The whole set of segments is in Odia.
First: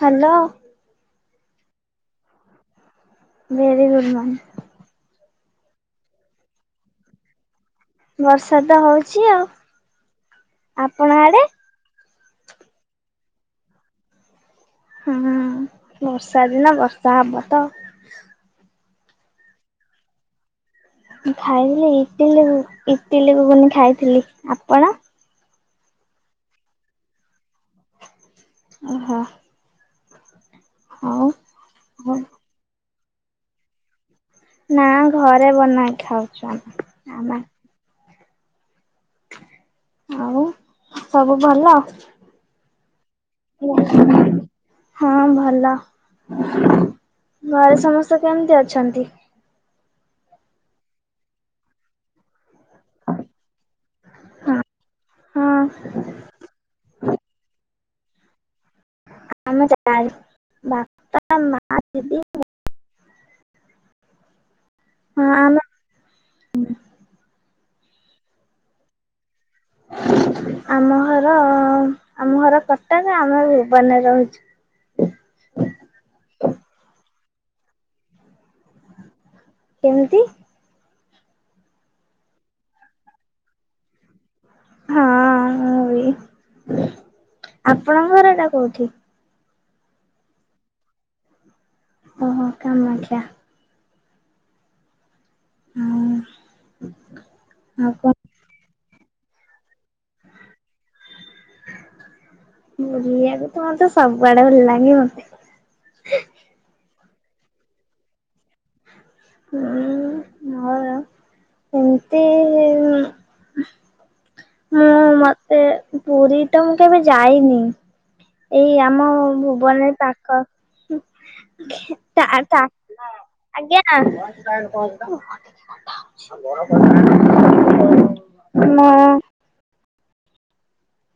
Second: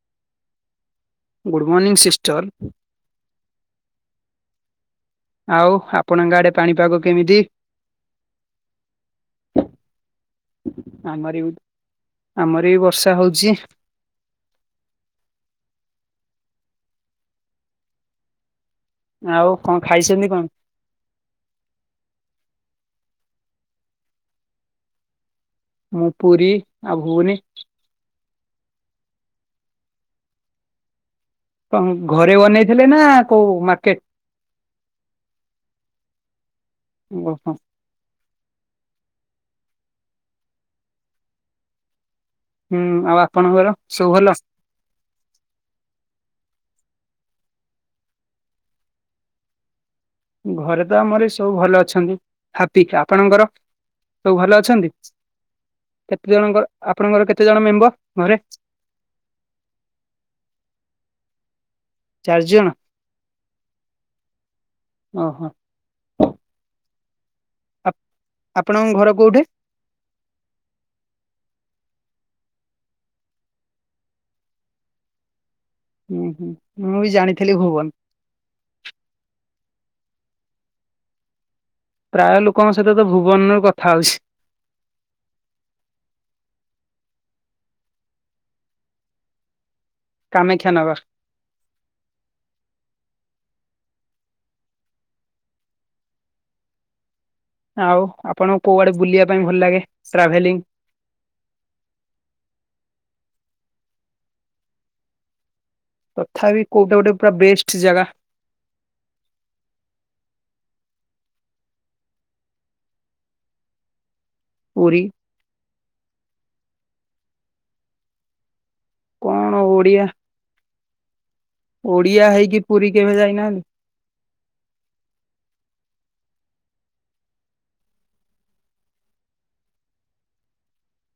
Hello. Good morning sister. Very good morning. ଆଉ ଆପଣଙ୍କ ଆଡେ ପାଣିପାଗ କେମିତି? ବର୍ଷା ତ ହଉଚି ଆଉ ଆପଣ ଆମର ଆଡେ? ବି ଆମର ବି ବର୍ଷା ହଉଛି। ହୁଁ ବର୍ଷା ଦିନ ବର୍ଷା ହବ ତ। ଆଉ କଣ ଖାଇଛନ୍ତି କଣ? ମୁଁ ଖାଇଥିଲି ଇଟିଲି, ଇଟିଲି ଗୁଗୁନି ଖାଇଥିଲି। ଆପଣ? ମୁଁ ପୁରୀ ଆଉ ଘୁଗୁନି। ଓହୋ। ଆଉ। ଘରେ ବନେଇଥିଲେ ନା କୋଉ ମାର୍କେଟ? ନା ଘରେ ବନେଇ ଖାଉଛୁ ଆମେ ଆମେ ଓହୋ ଆଉ ସବୁ ଭଲ? ହୁଁ ଆଉ ଆପଣଙ୍କର ସବୁ ଭଲ? [inaudible] ହଁ ଭଲ। ଘରେ ସମସ୍ତେ କେମିତି ଅଛନ୍ତି? ଘରେ ତ ଆମର ବି ସବୁ ଭଲ ଅଛନ୍ତି। ହାପିକ ଆପଣଙ୍କର ସବୁ ଭଲ ଅଛନ୍ତି ହଁ କେତେ ଜଣଙ୍କ ଆପଣଙ୍କର କେତେ ଜଣ ମେମ୍ବର ଘରେ? ଆମ ଚାରି ବା ଚାରି ଜଣ। ଓ ହୋ ହୁଁ। ଆପଣଙ୍କ ଘର କୋଉଠି? ଆମ ଘର ଆମ ଘର କଟକ ଆମେ ଭୁବନରେ ରହୁଛୁ। ହୁଁ ହୁଁ ମୁଁ ବି ଜାଣିଥିଲି ଭୁବନ। କେମିତି? ପ୍ରାୟ ଲୋକଙ୍କ ସହିତ ତ ଭୁବନରୁ କଥା ହଉଛି। ହଁ [unintelligible] ଆପଣଙ୍କ ଘର ଟା କୋଉଠି? କମେକ୍ଷ୍ୟା ନଗର। ଓହୋ କାମାଖିଆ। ଆଉ ଆଉ କଣ? ଆପଣଙ୍କୁ କୋଉଆଡେ ବୁଲିବା ପାଇଁ ଭଲ ଲାଗେ ଟ୍ରାଭେଲିଙ୍ଗ? ବୁଲିବାକୁ ତ ମତେ ସବୁଆଡେ ଭଲ ଲାଗେ ମତେ ତଥାପି କୋଉଟା ଗୋଟେ ପୁରା ବେଷ୍ଟ ଜାଗା। ହୁଁ ଏମିତି ମୁଁ ପୁରୀ ମତେ ପୁରୀ ଟ ମୁଁ କେବେ ଯାଇନି। ଏଇ ଆମ କଣ ଭୁବନେ ଓଡିଆ ପାଖ ଟା ଓଡିଆ ହେଇକି ଟା ପୁରୀ କେବେ ଯାଇନାହାନ୍ ଆଜ୍ଞା। [inaudible]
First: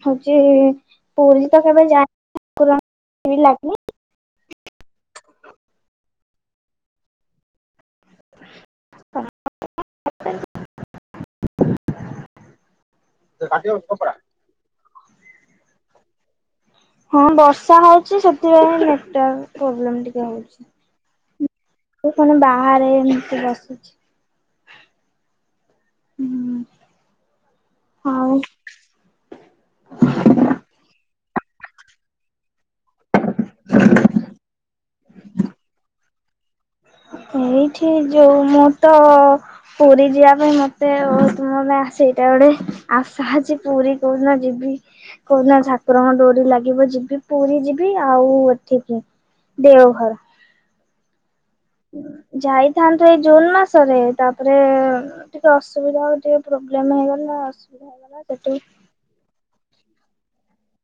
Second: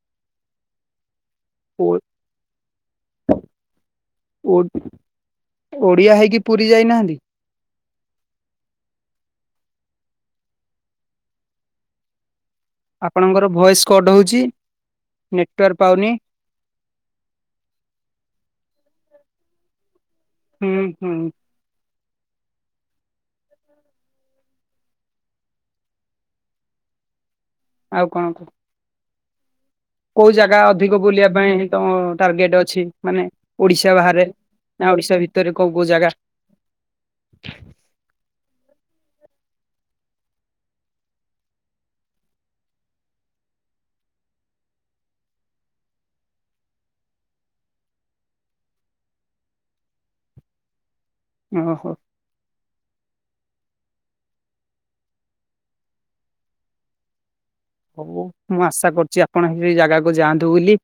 ହଉଚି ପୁରୀ ତ କେବେ ଓ [inaudible] ଲାଗିନି ଓ ଓଡ଼ିଆ ହେଇକି ପୁରୀ ଯାଇନାହାନ୍ତି। [inaudible] ଆପଣଙ୍କର ଭଏସ୍ କଟ୍ ହଉଚି ନେଟୱାର୍କ ପାଉନି। ହଁ ବର୍ଷା ହଉଚି ସେଥିପାଇଁ ନେଟୱାର୍କ ପ୍ରୋବ୍ଲେମ ଟିକେ ହଉ ହୁଁ ହୁଁ। ଫୁଣି ବାହାରେ ଏମିତି ବସୁଛି ହୁଁ। ଆଉ କଣ କୁହ। କୋଉ ଜାଗା ଅଧିକ ବୁଲିବା ପାଇଁ ତମ ଟାର୍ଗେଟେ ଅଛି ମାନେ ଓଡିଶା ବାହାରେ? ନା ଓଡିଶା ଭିତରେ କୋଉ କୋଉ ଜାଗା? ଏଇଠି ଯୋଉ ମୁଁ ତ ପୁରୀ ଯିବା ପାଇଁ ମୋତେ [unintelligible] ସେଇଟା ଗୋଟେ ଆଶା ଅଛି ପୁରୀ କଉଦିନ ଯିବି। କଉନା ଝାକୁରଙ୍କ ଡୋରି ଲାଗିବ ଯିବି ପୁରୀ ଯିବି ଆଉ ଏଠିକି ଦେଓଘର। ଓଃ ଯାଇଥାନ୍ତୁ ଏଇ ଜୁନ ମାସରେ ତାପରେ ଟିକେ ଅସୁବିଧା ଆଉ ଟିକେ ପ୍ରୋବ୍ଲେମ ହେଇଗଲା ହେଇଗଲା ହଉ ସେଠୁ ମୁଁ ଆଶା କରୁଚି ଆପଣ ହେଇ ଜାଗାକୁ ଯାଆନ୍ତୁ ବୋଲି।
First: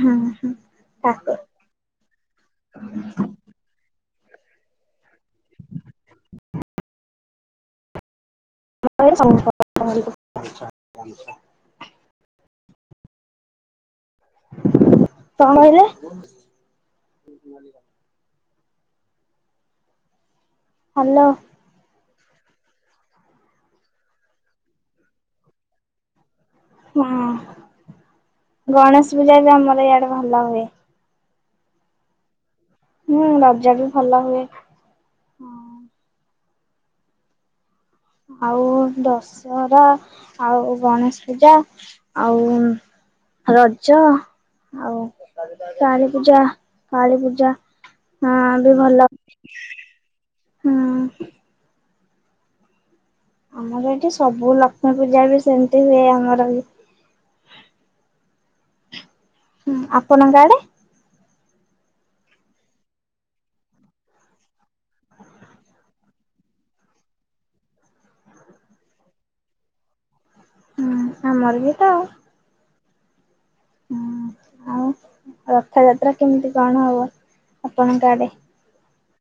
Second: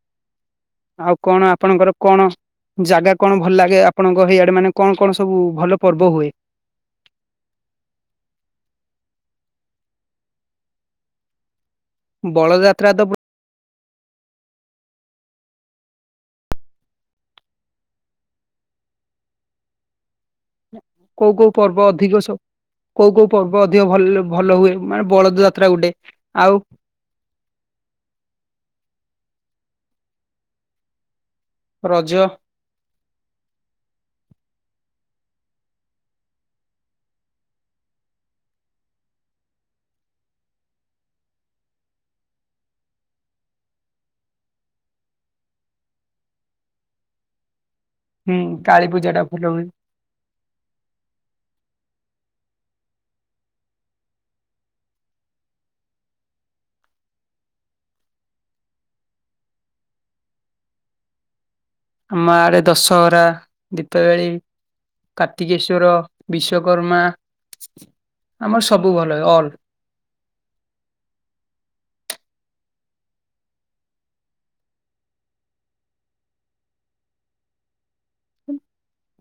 ହୁଁ। ଆଉ କଣ ଆପଣଙ୍କର କଣ ଜାଗା କଣ ଭଲ ଲାଗେ ଆପଣଙ୍କ ହିଆଡେ ମାନେ କଣ କଣ ସବୁ ଭଲ ପର୍ବ ହୁଏ? [inaudible] ଧସ ବଳଯାତ୍ରା ତ କଁ କହିଲେ? [inaudible] ହ୍ୟାଲୋ କୋଉ କୋଉ ପର୍ବ ଅଧିକ ସୋ କୋଉ କୋଉ ପର୍ବ ଅଧିକ ଭଲ ଭଲ ହୁଏ ମାନେ ବଳଦ ଯାତ୍ରା ଗୋଟେ ଆଉ ହଁ ଗଣେଶ ପୂଜା ବି ଆମର ଇଆଡେ ଭଲ ହୁଏ। ରଜ ହୁଁ ରଜ ବି ଭଲ ହୁଏ। ଆଉ ଦଶହରା ଆଉ ଗଣେଶ ପୂଜା ଆଉ ରଜ ଆଉ କାଳୀପୂଜା କାଳୀପୂଜା ହଁ ହୁଁ ବି କାଳୀ ଭଲ ପୂଜା ଟା ହୁଏ। ହୁଁ ଆମର ଏଇଠି ସବୁ ଲକ୍ଷ୍ମୀ ପୂଜା ବି ସେମିତି ହୁଏ ଆମର ବି ହୁଁ ଆପଣଙ୍କ ଆଡେ? ଆମ ଆଡେ ଦଶହରା ଦୀପାବେଳୀ କାର୍ତ୍ତିକେଶ୍ଵର, ବିଶ୍ଵକର୍ମା ଆମର ସବୁ ଭଲ ହୁଏ ଅଲ୍ ହୁଁ ଆମର ବି ତ ହୁଁ ଆଉ ରଥଯାତ୍ରା କେମିତି କଣ ହବ ଆପଣଙ୍କ ଆଡେ?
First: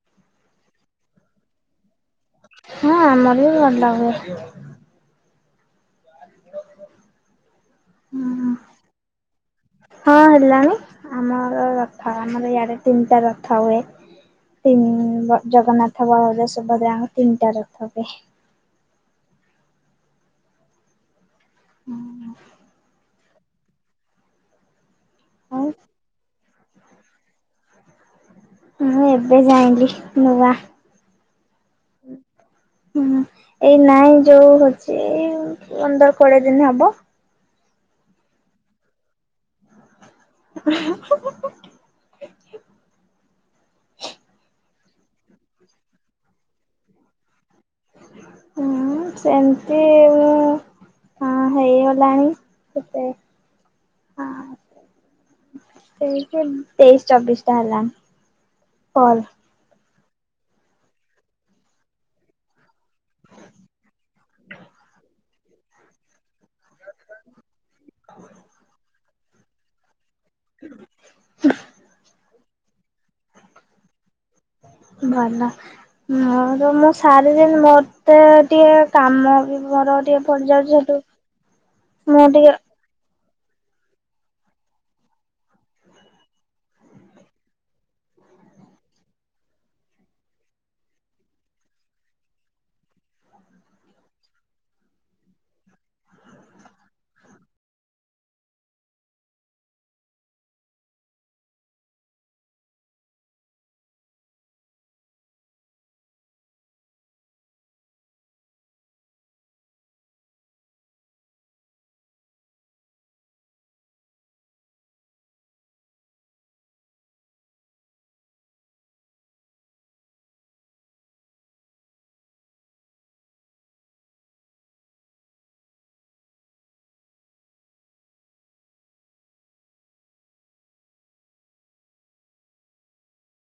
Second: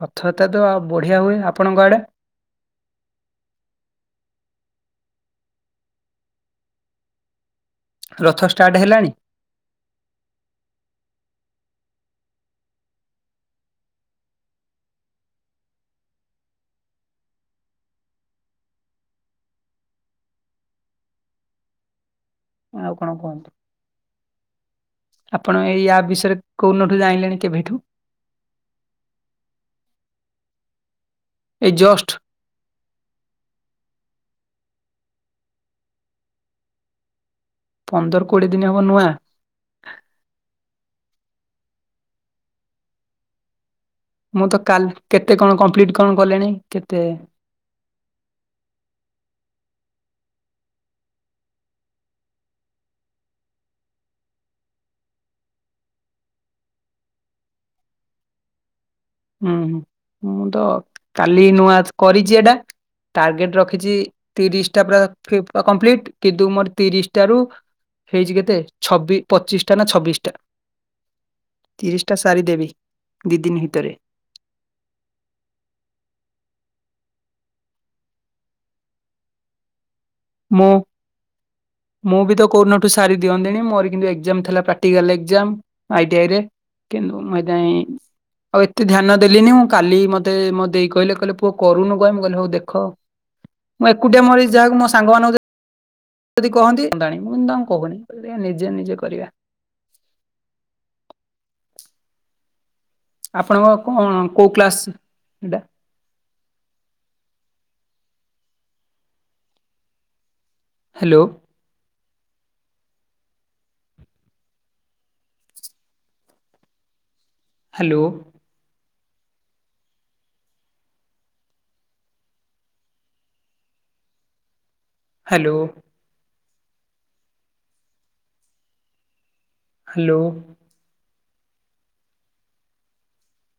ରଥଯାତ୍ରା ତ ଆଉ ବଢ଼ିଆ ହୁଏ। ଆପଣଙ୍କ ଆଡ଼େ? ହଁ ଆମର ବି ଭଲ ହୁଏ। [unintelligible] ରଥ ଷ୍ଟାର୍ଟ ହେଲାଣି? ହଁ ହେଲାଣି ଆମର ରଥ ଆମର ଇଆଡ଼େ ତିନିଟା ରଥ ହୁଏ। ତିନ୍ ଜଗନ୍ନାଥ, ବଳଭଦ୍ର, ସୁଭଦ୍ରା ତିନିଟା ରଥ ହୁଏ। ହୁଁ ଆଉ କଣ କୁହନ୍ତୁ ଆପଣ ଆଉ ଏଇ ଆପ ବିଷୟରେ କୋଉନଠୁ ଜାଣିଲେଣି କେବେଠୁ? ମୁଁ ଏବେ ଜାଇଁଲିି ନୂଆ ଏଇ ଜଷ୍ଟ ହୁଁ ଏଇ ନାଇଁ ଯୋଉ ହଉଚି ଇ ଏଇ ପନ୍ଦର କୋଡିଏ ଦିନ ହବ। ପନ୍ଦର କୋଡ଼ିଏ ଦିନ ହବ ନୂଆ ହୁଁ ହୁଁ ହୁଁ ହୁଁ ମୁଁ ତ କାଲି କେତେ କଣ କମ୍ପ୍ଲିଟ୍ କଣ କଲେଣି କେତେ? ହଁ ସେମିତି ହଁ ହେଇଗଲାଣି କେତେ? ସେଇ ତେଇଶ ଚବିଶଟା ହେଲାଣି କଲ ହୁଁ ହୁଁ ମୁଁ ତ କାଲି ନୂଆ କରିଚି ଏଟା ଟାର୍ଗେଟ ରଖିଛି ତିରିଶଟା ପୁରା ଫିଫ୍ କମ୍ପ୍ଲିଟ କିନ୍ତୁ ମୋର ତିରିଶଟାରୁ ହେଇଚି କେତେ ଛବିଶ ପଚିଶଟା ନା ଛବିଶ ଟା ତିରିଶଟା ସାରିଦେବି ଦି ଦିନ ଭିତରେ ଭଲ ମୋର ର ମୁଁ ସାରିଦେବି ମତେ ଟିକେ କାମ ବି ମୋର ଟିକେ ପଡି ମୁଁ ଯାଉଛି ହେଠୁ ମୁଁ ଟିକେ [unintelligible] ସାରି ଦିଅନ୍ତିଣି ମୋର କିନ୍ତୁ ଏକ୍ଜାମ ଥିଲା practical exam I T I ରେ କିନ୍ତୁ ମୁଁ ଏଥିପାଇଁ ଆଉ ଏତେ ଧ୍ୟାନ ଦେଲିନି ମୁଁ କାଲି ମତେ ମୋ ଦେଇ କହିଲେ ପୁଅ କରୁନୁ କାଇଁ ମୁଁ କହିଲି ହଉ ଦେଖ ମୁଁ ଏକୁଟିଆ ମରେ ଯାହାକୁ ମ ସାଙ୍ଗମାନଙ୍କୁ ଯଦି କହନ୍ତି ସରନ୍ତାଣି ମୁଁ କିନ୍ତୁ କହୁନି ଦେଖିବା ନିଜେ ନିଜେ କରିବା ଆପଣଙ୍କ କଣ କୋଉ କ୍ଲାସ୍ ଏଇଟା? ହ୍ୟାଲୋ। ହ୍ୟାଲୋ। ହ୍ୟାଲୋ। ହ୍ୟାଲୋ।